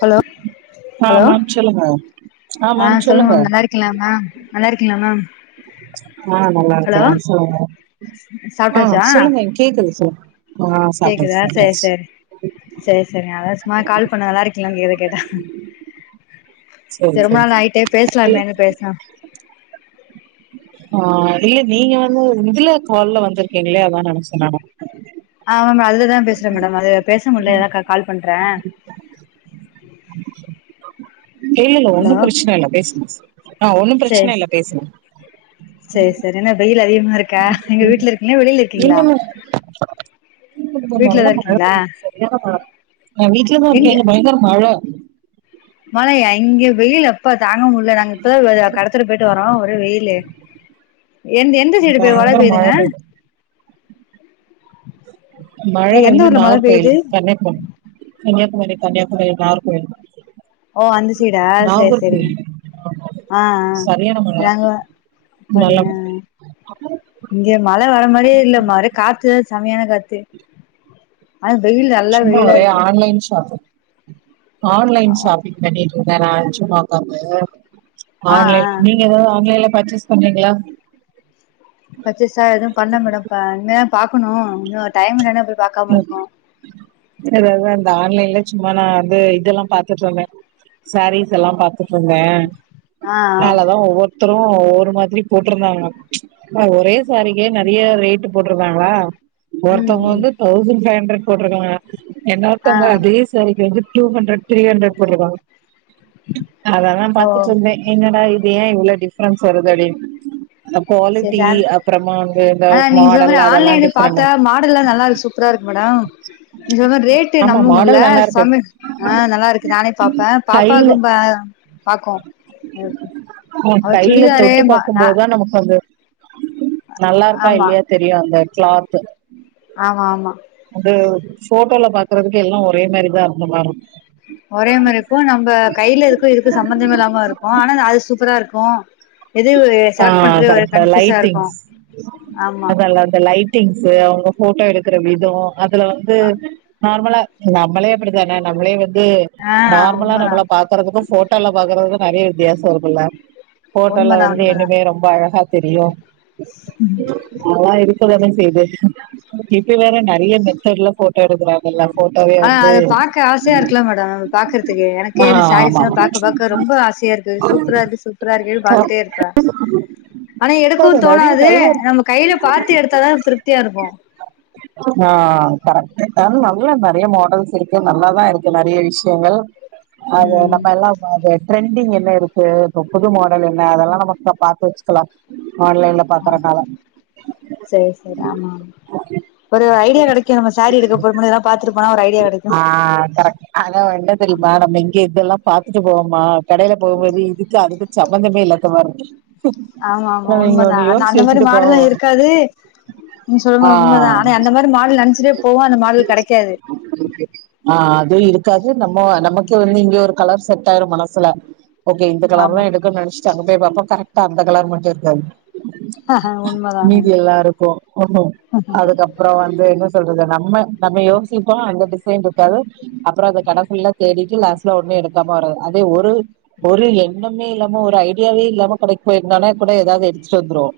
hello ஆ hello ma'am சொல்லுங்க ஆ மேம் சொல்லுங்க நல்லா இருக்கீங்களா மேம் நல்லா இருக்கீங்களா மேம் ஆ ஹலோ நல்லாருக்குறே சொல்லுங்க ஆ சாப்ட்டாச்சா சொல்லுங்க கேக்குது சொல்லு ஆ சாப்டாச்சு கேக்குதா சேரி சாப்டாச்சு சேரி சேரி சேரி அதா சும்மா கால் பண்ண நல்லா இருக்கீலா ஏதோ கேட்டா சேரி திரும்ப சேரி நைட்டே இல்ல பேசலாமேன்னுட்டு பேசலா ஆ இல்ல நீங்க வந்து இதுல கால்ல வந்திருக்கீங்களே அதா நெனைச்சே நானு ஆமா அதுலதா பேசுறே மேடம் அது பேச முல்ல எதா கால் பண்றே இல்லல்ல ஹலோ ஒன்னும் பிரச்சன இல்ல பேசுங்க ஆ ஒன்னும் சேரி பிரச்சன இல்ல பேசுங்க சேரி சேரி என்ன வெயில் அதிகமா இருக்கா எங்க வீட்ல இருக்கீங்களா வெளியில இருக்கீங்களா [inaudible] வீட்லதா நல்லா மழ இருக்கீங்களா பெய்யுது சரியான மழ நா வீட்லதா இருக்கே இங்க பயங்கர மழ மழயா இங்க வெயில் அப்பா தாங்க முடில்ல நாங்க இப்பதா கடத்தெரு போயிட்டு வரோ ஒரே வெயில்லு எந்த எந்த சைடு இப்ப மழ பயங்கர பெய்துங்க பெய்யுது மழ எந்த வந்து ஊர்ல மழ நாகர்கோயில் பெய்யுது சென்னை கன்னியாக்குமரி கன்னியாகுமரி நாகர்கோயில் ஓ அந்த சைடா சேரி சேரிங்க நாகர்கோயில் ஆமா ஆ ஆ சரியான மழ நாங்க நலம் அப்படியா இங்க மழ வர மாரியே இல்ல மர காத்து செம்மையான காத்து ஆனா வெயில் நல்லா சும்மா வெயிலா ஒரே இருக்கு ஆன்லைன் ஷாப்பிங் ஆன்லைன் ஷாப்பிங் பண்ணிட்டு இருக்கே நா சும்மா ஒக்காந்து ஆ ஆ ஆன்லைன் நீ நீங்க ஏதாது ஆன்லைன்ல பர்ச்சேஸ் பண்றீங்களா பர்ச்சேஸ்சா எதுவு பண்ல மேடம் இனிமேதா பாக்கணு இன்னு டைம் இல்லனு போய் பாக்காம இருக்கோ எதாவது அந்த ஆன்லைன்ல சும்மா நா வந்து இதெல்லா பாத்துட்ருந்தே சாரீஸ் எல்லா பாத்துட்டு இருந்தே ஆ அதுலதா ஒவ்வொரு த்தரு ஒவ்வொரு மாதிரி போட்ருந்தாங்க ஒரே சாரீக்கே நெறைய ரேட்டு போட்ருந்தாங்களா ம் ஒருத்தவுங்க ம் வந்து தௌசண்ட் ஃபைவ் ஹண்ட்ரட் போட்ருக்காங்க ஆ இன்னொருத்தவுங்க அதே ஸ் சாரீக்கு வந்து டூ ஹண்ட்ரட் த்ரீ ஹண்ட்ரட் போட்ருக்காங்க அததா ஓ பாத்துட்டுருந்தே என்னடா இது ஏ இவ்ளோ டிஃப்ரென்ஸ் வருது அப்டினு அந்த சேரி குவாலிட்டி சார் அப்பறமா வந்து இந்த மாடல் அதெல்லா டிஃப்ரெண்டா மாடலெல்லா நல்லா இருக்கு சூப்பரா இருக்கு மேடம் நீங்க சொன்ன மாரி ரேட்டு ஆமா நம்ப முல்ல மாடல் நல்லா இருக்கு சமிட் ஆ நல்லா இருக்கு நானே பாப்பே கையில பாப்பாக்கு பா பாக்கு ஆ கையில தொட்டு மா நா பாக்குபோதா நமக்கு கது நல்லா இருக்கா ஆமா இல்லையா தெரியு அந்த கிளாத்து ஆமா ஆமா வந்து போட்டோல பாக்குறதுக்கு எல்லா ஒரே மாரிதா இருக்குமா ஒரே மாரிக்கு நம்ப கையில இருக்கு இதுக்கு சம்மந்தமே இல்லாம இருக் கு ஆனாலு அது சூப்பரா இருக்கு எதுவு ஆ கரெக்ட் லைட்டிங்ஸ் ஆமா அதா அந்த லைட் டிங்ஸ்சு அவுங்க போட்டோ எடுக்குற விதோ அதுல வந்து நார்மலா நம்மளே அப்டித்தானே நம்மளே வந்து ஆ நார்மலா உண்மதா நம்மள பா க்கறதுக்கு போட்டோல பாக்குறதுக்கு நெறைய வித்தியாசொ இருக்குல அதுல உண்மதா வந்து இன்னுமே ரொம்ப அழகா தெரியு ம் அதலா இருக்கதானே செய்து இப்ப வேற நெறைய மெத்தட்ல போ ஆ அதுப் பாக்க ஆசையா இருக்ல மேடம் பாக்கறதுகே ஆ எனக்கே இந்த ஆமா சாரீஸ்லாம் பாக் இப்ப பாக்க ரொம்ப ஆசையாருக்கு சூப்பராருக்கு சூப்பராருக்கேனு பாத்துட்டேருக் [inaudible] ஆனா எடுக்கவு நெறைய தோணாது நல்லா நம்ம கைல பாத்து எடுத்தாதா திருப்தியா இருக்கு ஆ கரெக்ட்டு ஆனா நல்லா நெறைய மாடல்ஸ் இருக்கு நல்லாதா இருக்கு நெறைய விஷ்யங்கள் அது ம் நம்ம எல்லா அது ட்ரெண்டிங் என்ன இருக்கு இப்ப புது மாடலு நே அதெல்லா நம்ம இப்ப பாத்து வச்சுக்கலா ஆன்லைன்ல பாக்கறனால சேரி சேரி ஆமாமா ஒரு ஐடியா கெடைக்கு நம்ம சாரீ எடுக்க போடு போது இதலா பாத்துட்டுப்போனா ஒரு ஐடியா கெடைக்கு ஆ கரெக்ட் ஆனா ஒன்டத் தெரியுமா நம்ம இங்கியே இதெல்லாம் பாத்துட்டு போவோமா கடைல போகும்போது இதுக்கு அதுக்கு ம்பந்தமே இல்லதா மார்ருக்கு ஆமா ஆமா உண்மதா ஆனா அந்த மாரி போவோ மாடலா இருக்காது ம் சொல்லுங்க ஆ உண்மதா ஆனா அந்த மாரி மாடல் நென்ச்சிட்டே போவோ அந்த மாடல் கெடைக்காது [inaudible] ஆ அது இருக்காது நம்மோ நமக்கு வந்து இங்கியே ஒரு கலர் செட்டாயிரு மனசுல ஓகே இந்த ஆமா கலர்தா எடுக்குன் நென்ச்ட்டு அங்கப் போய் பாத்தோ கரெக்ட்டா அந்த கலர் மட்டு இருக்காது உண்மதா மீதி எல்லா இருக்கு ஒன்னும் அதுக்கப் ப்றோ வந்து என்ன சொல்றது நம்ம நம்ம யோசிப்போ அந்த டிசைன்ருக்காது அப்றோ அது கட ஃபுல்லா தேடிட்டு லாஸ்ட்ல ஒன்னு எடுக்காம வறது அதே ஒரு ஒரு எண்ணுமே இல்லம் மோ ஒரு ஐடியாவே இல்லாம கடைக் போய்ருந்தோனா கூட ஏதாவ்து எடுத்துட்டு வந்துருவோ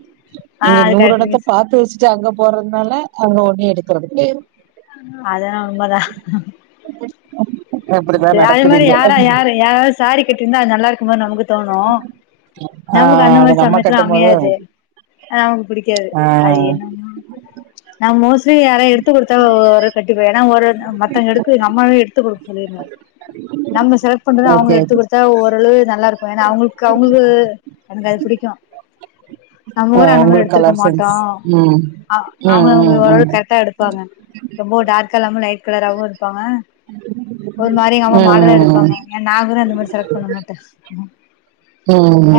ஆ இங்க அது நூறு கரெக்ட் எடத்த நீங்க சொ பாத்து வச்சுட்டு அங்க போறதுனால அங்க ஒன்னு எடுக்கறது கெடையாது அதலா உண்மதா அப்டிதா சே அதே நடக்குது மாரி இங்க யாரா யாரு யாராது சாரீ கட்டிருந்தா அது நல்லாருக்குமான் நமக்கு தோணு ஆ நமக்கு அந்த அது மாரி நம்ம சமயத்துல கட்டும் போது அமையாது நமக்கு பிடிக்காது ஆ அது என்னமா நா மோஸ்லி யாரா எடுத்து குடுத்தா ஒ ஒரு கட்டிப்பே ஏனா ஒருன் அ மத்தவங்க எடுக்கு எங்கம்மாவே எடுத்து குடுக் சொல்லிருந்த நம்ம செலக்ட் பண்ற அவுங்க ஓகே எடுத்து ஓகே குடுத்தா ஓரளவு நல்லாருக் கு ஏனா அவுங்குள்க்கு அவுங்குளு எனக்கு அது புடிக்கு நம்ம ஊர ஆ அந்த மாதிரி உங்களுக்கு எடுத்திருக்க கலர் மாட்டோ சென்ஸ் ம் அ ம் அவுங்கள அவுங்க ம் ம் ஓரளவு கரட்டா எடுப் ப்பாங்க ரொம்போ டார்க்கா இல்லாம லைட் கலராவு இருப்பாங்க [inaudible] ஒரு மாரி எங்கம்மா மாடலா ம் ம் எடுப்பாங்க ஏ நாங்கூட அந்த மாரி செலக்ட் பண்ண மாட்ட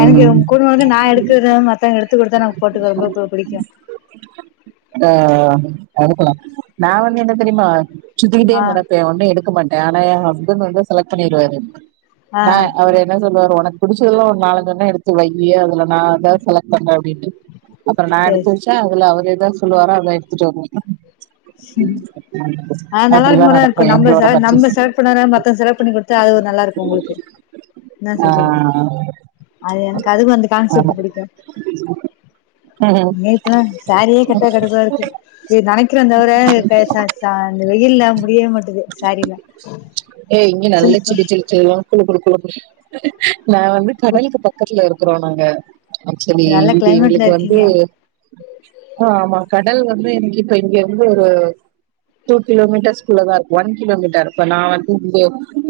எனக்கு ரொம் குடும்ப வந்து நா எடுக்கரத மத்தவங்க எடுத்து குடுத்தா எனக்கு போட்டுக்க ரொம்ப பு புடிக்கு ஆ அதுக்குலா நா வந்து என்னத் தெரிமா சுத்திட்டே ஆ நெடப்பே ஒன்னு எடுக்க மாட் ஏனா எ ஹஸ்பண்ட் வந்து செலக்ட் பண்ணிருவாரு ஆ நா அவரு என்ன சொல்வாரு ஒனக் புடிச்சதல்லா ஒரு நாலந்து வென்னா எடுத்து வையி அதுல நா எதா செலக்ட் பண்ண அப்டின்னு அப்பறம நா சேரி எடுத்து வச் ட்டா அதுல அவர் எதா சொல்லுவாரா அதா எடுத்துட்டு வருவே ஆ நல்லாருக்க அப்டிதா மார்தா இருக்கு நடக்கு நம்ம எங்களோட செலக்ட் நம்ம பர்ச்சேஸ் செலக்ட் பண்ணண மத்தச் செலக் பண்ணி குடுத் த்தா அது ஒரு நல்லாருக்கு உங்குளுக்கு என்னா ஆ சொல்றீங்க அது எனக்கு அதுவு அந்த ஆமா கான்செப்ட் புடிக்கு ம் நேத்துலா சாரியே கெட்ட கடுப்பாருக்கு ஏக் நெனைக் க்கிறந் தவர க ச சா இந்த வெயில்ல முடியவே மாட்டது சாரீல ஏய் இங்க நல்ல சிலுசிலு குளு குளு குளு நா வந்து கடலுக்கு பக்கத்ல இருக்றோ நாங்க ஆக்சுலி நல்ல இது கிளைமேட்ல எங்ளுக்கு வந்து இருக்கீங்க ஆ ஆமா கடல் வந்து எனக்கு இப்ப இங்க இந்து ஒரு டூ கிலோமீட்டர்ஸ்குள்ளதா இருக்கு ஒன் கிலோமீட்டர் இப்ப நா வந்து இங்க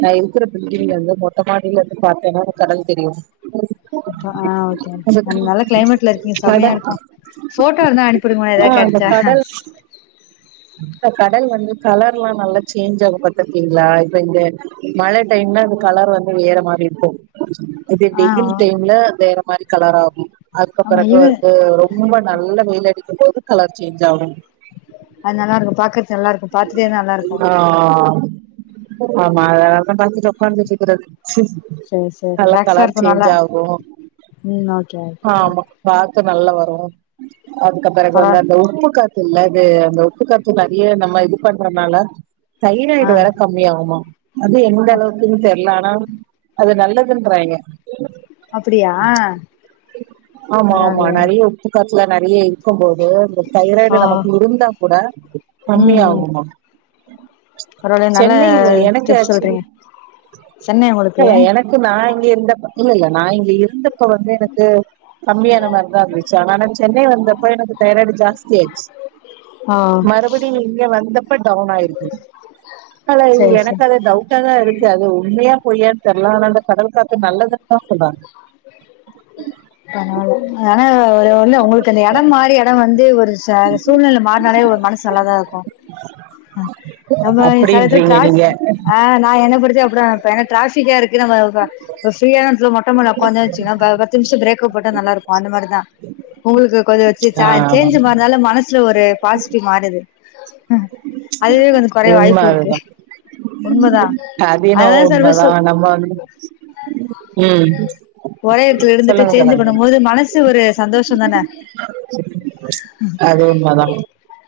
அ இருக்கிற பில்டிங்ல இந்து மொட் ட்டமாடிலர்ந்து பாத்தனா எனக் கடல் தெரியு ம் அப்ப ஆ ஓகே அன் நல்ல கிளைமேட்ல இருக்கீங்க கடல் செம்மையாருக்கு ஃபோட்டோ இருந்தா அனிப்புடுங்மா ஆ எதாவ் கெடச்சா க்கா கடல் வந்து கலர்ல்லா நல்லா சேஞ்ச் ஆக பாத்தருக்கீங்களா இப்ப இங்க மழ டைம்ல அது கலர் வந்து வேற மாரி இருக்கு இதே ஆ வெயில் டைம்ல வேற மாரி கலராகு அதுக்கு ஆமா பிறகு இது வந்து ரொம் ரொம்ப நல்ல வெயில் அடிக்கும் போது கலர் சேஞ்ச் ஆகு அது நல்லா இருக்கும் பாக்றது நல்லா இருக்கு பாத்துட்டே இருந்தா நல்லா இருக்கும் ஆ ஆமா அதனாலதா பாத் தக்கான சரி சரி நல்லா ரிலாக்ஸா கலர் இருக்கு சேஞ்ச் நல்லா [unintelligible] ஆகு ம் ஓகே ஆமா காத்து நல்லா வரு அதுகப்றோ பரவா உள்ள அந்த உப்பு காத்துல அது அந்த உப்பு காத் து நெறய நம்ம இது பண்றனால ஆ தைராய்டு வேற கம்மியாகுமா அது எந்த அளவுக்குன்னு தெர்ல ஆனா அது நல்லதுன்றாங்கே அப்டியா ஆமா ஆமா பரவால்லயே நெறைய உப்பு காத்துல நெறய இருக்கும்போது இந்த தைராய்டு ஆ நமக்கு இருந்தா கூட ம் ம் கம்மியாகுமா ஆ பரவாயில்லையே நல்ல சென்னைஒயே எனக்கு டிப்ஸ் ஆக்சுவலி சொல்றீங்க சென்னை உங்களுக்கு இல என க்கு நா இங்க இருந்தப்ப இல்ல இல்ல நா இங்க இருந்தப்ப வந்து எனக்கு கம்மியான மாரிதா இருந்துச்சு ஆனா நா சென்னை வந்தப்ப எனக்கு தைராய்டு ஜாஸ்தி ஆயிடுச்சு ஆ மறுபடியு இங்க வந்தப்ப டவுன் ஆயிருக்கு ஆனா சரி சரி எனக்கு அத டவுட் டா தா இருந்துட்சு அது உண்மையா பொய்யானு தெர்ல ஆனா அந்த கடல் காத்து நல்லதுனுதா சொல்றாங்க தனால் ஆனா ஒரு அந்த உங்களுக்கு அந்த இடம் மாறி இடம் வந்து ஒரு சாக சூழ்நில மாற்னாலே ஒரு மனசு நல்லாதா இரு அமா சத்த அப்டின்றீங்க திராஸ் நீங்க [unintelligible] ஆ நா என புடிச்சப்றோ எனா ட்ராஃபிக்கா இருக் கிறனாலதா இப்ப ஃப்ரீயான நேரத்ல மொட்ட மாடில உட்காந்தே வச்சுங்களே பத்து நிமிஷ பிரேக் க்கு போட்டா நல்லா இருக்கு அந்த மாதிரிதா உங்களுக்கு கொஞ்சோ சே ச்சா ஆ சேன்ஜ் மா அத்னால மனசுல ஒரு பாசிட்டிவ் மாறுது ப்ச் அதுவே கொஞ்சோ கொறைய உண்ம வாய்ப்பு இருக்கு அதுதா உண்மதா அதினோ அதனால சர்வீஸ் உண்மதா நம்ம வந்து ம் ஒரே எடத்துல இருந்துட்டு சொல்லுங்க சேஞ்சு சொல்லுங்க பண்ணுபோது மனசு ஒரு சந்தோஷம்தான ப்ச் அது உண்மதா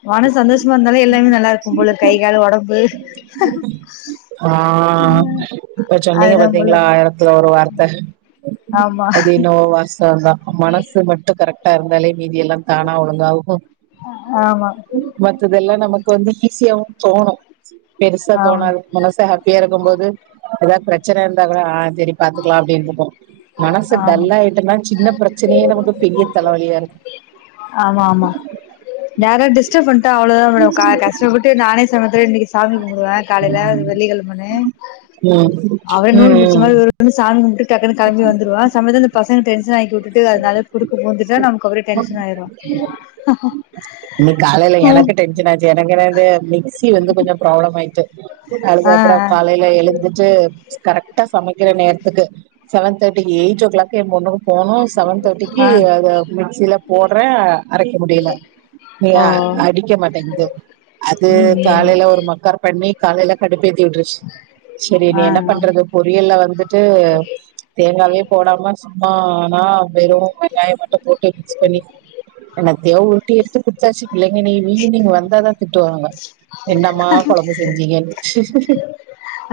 மனசு சந்தோஷமா இருந்தாலே எல்லாமே நல்லா இருக்கும் போல கை கால் ஒடம்பு ஆ இப்ப சென்னைய அதுதா போல பாத்தீங்களா அழகா த்ல ஒரு வார்த்த ஆமா அது என்னவோ வாஸ் தவந்தா மனசு மட்டு கரெக்டா இருந்தாலே மீதி எல்லா தானா ஒழுங்காகும் ஆமா மத்ததெல்லாம் நமக்கு வந்து ஈஸியாவும் தோணு பெருசா ஆமா தோணாது மனசு ஹாப்பியா இருக்குபோது ஏதாவது ப்ரச்சன இருந்தா கூட ஆ செரி பாத்துக்கலாம் அப்டின்ட்டுக்கு மனசு ஆமா டல்லாயிட்டு ன்னா சின்ன ப்ரச்சனயே நமக்கு பெரிய தலவலியாருக்கு ஆமா ஆமா யாரா டிஸ்டர்ப பண்ணிட்டா அவ்ளோதா மேடம் கஷ்டப்பட்டு நானே சமத்து இன்னக்கி சாமி கும்ப்டுவே காலைல வெள்ளி கிழமன்னு ம் அவே நூல் ம் புடிச்ச ம் மாரி ருந்து சாமி கும்ப்ட்டுட்டு டக்குனு களம்பி வந்துருவா சமயத்துல பசங்க டென்ஷனாகிவுட் ட்டு அதனால குறுக்க பூந்துட்டா நமக்கு ஒரே டென்ஷனாயிடுவா இன்னக்கி காலைல எனக்கு என்னாச்சு எனக்கென்னனு மிக்சி வந்து கொஞ்சொ ப்ராப்ளம் ஆயிட்டு ஆ அதுகப்றோ காலைல எழுந் துட்டு கரக்டா சமைக்கிற நேரத்துக்கு செவன் தேர்டிக்கு எயிட் ஓ கிளாக் என்பொண்ணுக்கு போனோ செவன் தேர்ட்டிக்கு ஆ ஆ அத மிக்சில போடுற அரைக்க முடியல நீ ஓ அடிக்க மாட்டேங்து அது ம் ம் காலைல ஒரு மக்கார் பண்ணி காலைல கடுப்பேத்தி உட்ருச்சு சரி இனி ஆ என்ன ஆ பண்றது பொரியல்ல வந்துட்டு தேங்காவே போடாம சும்மானா வெரும் வெங்காய மட்டு போட்டு மிக்ஸ் பண்ணி என்னதயோ புரட்டி எடுத்து குட்த்தாச்சு பிள்ளைங்க [unintelligible] ஈவினிங் வந்தாதா திட்டுவாங்க என்னம்மா கொழம்பு செஞ்சீங்கன்னு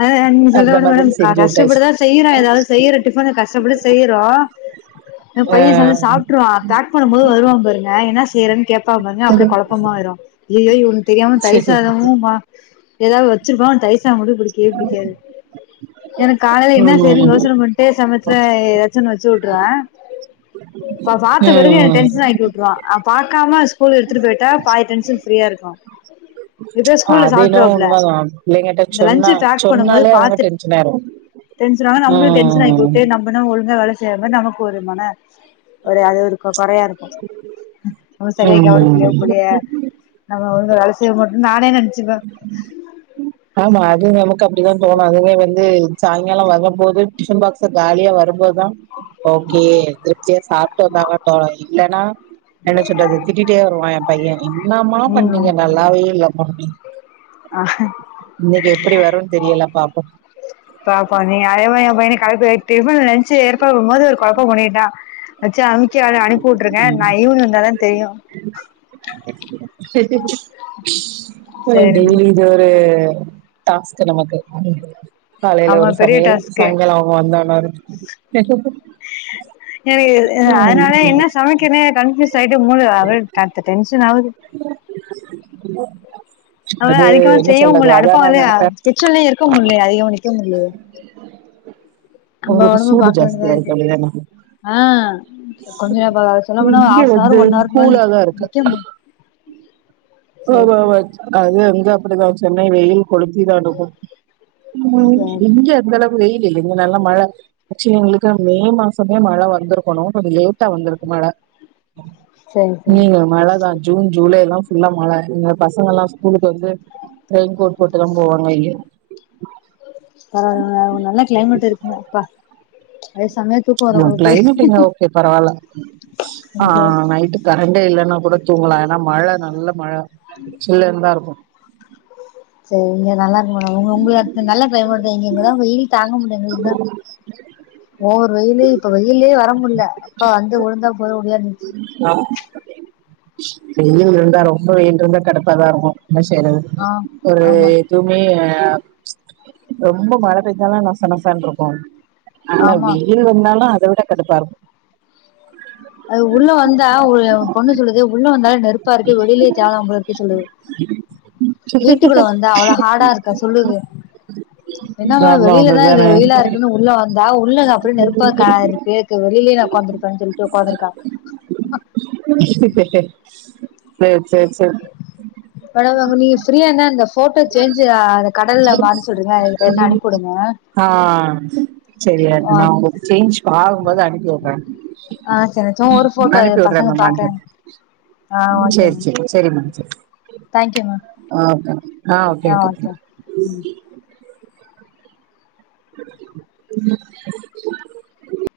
ஆ ஆ அந்த [unintelligible] மேடம் மாதிரி செஞ்சு விட்டாச்சு கஷ்டப்பட்டுதா செய்ற ஏதாது செய்ற டிஃபன கஷ்டப்பட்டு செய்யறோ என் ஆ பைய சாந்த்ரோ சாப்ட்ருவா பேக் பண்ணு போது வருவா பாருங்க என்ன செய்றேன்னு கே ப்ப்பா பாருங்க அப்டியே கொழப்பமாயிரு ஐயயோ இவனுக்கு தெரியாம தயிர் சரி சாதமு மா ஏதாது வச்சிருப்போ டி பிடிக்கே பிடிக்காது எனக்கு காலலேல ல என்ன செய்னு ம் யோசன பண்ண அப்பயே சமைச்சத ஏதாச்சு ஒன்னு வச்சு விட்டுருவ இவ பா்த்த பிறகு என ம் டென்ஷன் ஆக்கி விட்டுருவான் ஆ பாக்காம ஸ்கூல் எத்துட்டுபோயிட்டா பாதி டென்ஷன் ஃப்ரீயா இருக்கு எதோ ஸ்கூல்லல சாப்ட்டுருவாப்ல ம் பிள்ளைங்கட்ட இந்த சொன்னா லஞ்சு பேக் பண்ணும் போது சொன்னாலே அவங்க பாத்து டென்ஷன் ஆயிரு டென்ஷன் ஆனா நம்மளும் டென்ஷன் ஆயி ம் [unintelligible] ஆனா ஒழுங்க வேல செய்யாம நமக்கு ஒரு மன ஒரு அது ஒரு கொறையா இருக்கு நம்ம சரியா கவனிக்கலையா ம் புள்ளைய நம்ம ஒழுங்கா வேல செய்வ மாட்ரோ நானே நென்ச்சுப்பே ஆமா அது நமக்கு அப்டிதா தோணு அதுவே வந்து சாயங்காலம் வரபோது டிஃபன் பாக்ஸ் காலியா வரும்போதுதா ஓகே திருப்தியா சாப்பட்டு [unintelligible] இல்லன்னா என்ன சொல்றது திட்டிட்டே வருவா என் பைய என்னமா ம் பண்ணீங்க நல்லாவே இல்ல மா அப்டின்னு ஆ இன்னிக்கு எப்டி வருனு தெரியல பாப்போ [unintelligible] அதே மாரி என் பைய காலேல டிபனு லஞ்சு ஏற்பாட் பண்ணு போது ஒரு குழப்போ பண்ணிட்டா வச்சு அமுக்கி அவன அனுப்பி உட்டுருக்கே நா ஈவினிங் வந்தா தா தெரியு ஆ சரி டெய்லி இது ஒரு டாஸ்க் நமக்கு காலேல ஆமா ஒரு பெரிய சமையல் டாஸ்க்கு சாய்ங்காலோ அவங்க வந்தானா எனக்கு ஆ அதனால என்ன சமைக்கனோ கன்ஃபியூஸ் ஆயிட்டு மூள [unintelligible] டென்ஷன் ஆவுது [unintelligible] அனால அது அதிகமா என்ன செய்யவு சொல்றது முட்ல அதா அடுப்பு நா வந்து நெனப்பே கிச்சன்லயு இருக்க முட்லயா அதிகமா நிக்க முட்லயே நம்ப உங்களுக்கு ஓடம்பு சூடு பாக்க வேண்டியதா ஜாஸ்தியா இருக்கு அப்டிதான ஆ கொஞ்ச இப்ப சொல்லப்போனா இங்க வந்து ஹாஃப்னவர் ஒன் அவர்க்கு மேல கூலா தான் இருக்கு நிக்க மு சேரி சேரி ஆமாமா அது அங்க அப்டிதா சென்னை வெயில் கொளுத்திதா இருக்கு உம் ஓகே ஓகே இங்கே அந்த அளவுக்கு வெயில் இல்லிங்க நல்ல மழ ஆக்சுவலி எங்களுக்கு மே மாசமே மழ வந்த்ருக்கோணு கொஞ்ச லேட்டா வந்துருக்கு மழ சேரி இனிமே சேரி இங்க மழதா ஜூன் ஜூலை எல்லா ஃபுல்லா மழ இங்க பசங்கல்லா ஸ்கூலுக்கு வந்து ரெயின் கோட் போட்டு தா போவாங்க இங்கே ஆ ஆ நல்ல க்ளைமேட்டு இருக்குமோ அப்பா அத சமய ஆ க்ளைமேட் இங்க ஓகே பரவால்ல ஆ ஓகே நைட் கரண்டே இல்லன்னா கூட தூங்கலா ஏன்னா மழ நல்ல மழ சில்னுதா இருக்கு சேரிங்க நல்லா இருக்கு மேடம் உங்க உங்களுக்கு நல்லா கிளைமேட் தா இங்க எங்க தா வெயில தாங்க முடில எங்களுக்குதா ஓவர் வெயிலு இப்ப வெயில்லயே வர முட்ல அப்ப வந்து உழுந்தா போது அப்டினு இருந்ச்சு ஆ வெயில் இருந்தா ரொம்ப வெயில் இருந்தா கடுப்பாதா இருக்கு என்ன செய்யறது ஆ ஒரு ஆமா எதுமே ரொம்ப மழ பெஞ்சாலு நச நசன்ருக்கு ஆனா ஆமா வெயில் வந்தாலு அத விட கடுப்பா இருக் அது உள்ள வந்தா ஒ என் பொண்ணு சொல்லுது உள்ள வந்தால நெருப் பா இருக்கு வெளியிலேயே தேவலாம் போல இருக்கு சொல்லுது வீட்டுக்குள்ள வந்த அவ்ள ஹார்டா இருக்கா சொல்லுது என்னமா ஆமா வெளில தா இது அப்டிதானே வெயிலா இருக்குன்னு உள்ள வந்தா உள்ள அப்டியே நெருப்பா காயுது [unintelligible] வெளியிலயே நா உக்காந்துருப்பே சொல் உக்காந்துருக்காங்க [unintelligible] சேர் சேர் சேரி [inaudible] மேடம் நீங்க ஃப்ரீயா இந்த போட்டோ சேஞ்சு ஆ கடல்ல மாத்த சொல்றீங்க இருந்தா அனுப்பிடுங்க ஆ செரியா நா உங்க செஞ்சு பாக்கும்போது அனுப்பிவுடுறே ஆ செரிச்சோ ஒரு போட்டோ பசங்க பாக்க அனுப்பி ஆ ஓகே சேரி மேம் சேரி சேரி மேம் சேரி தேங்க் யூ மேம் ஆ ஓகே ம் [unintelligible]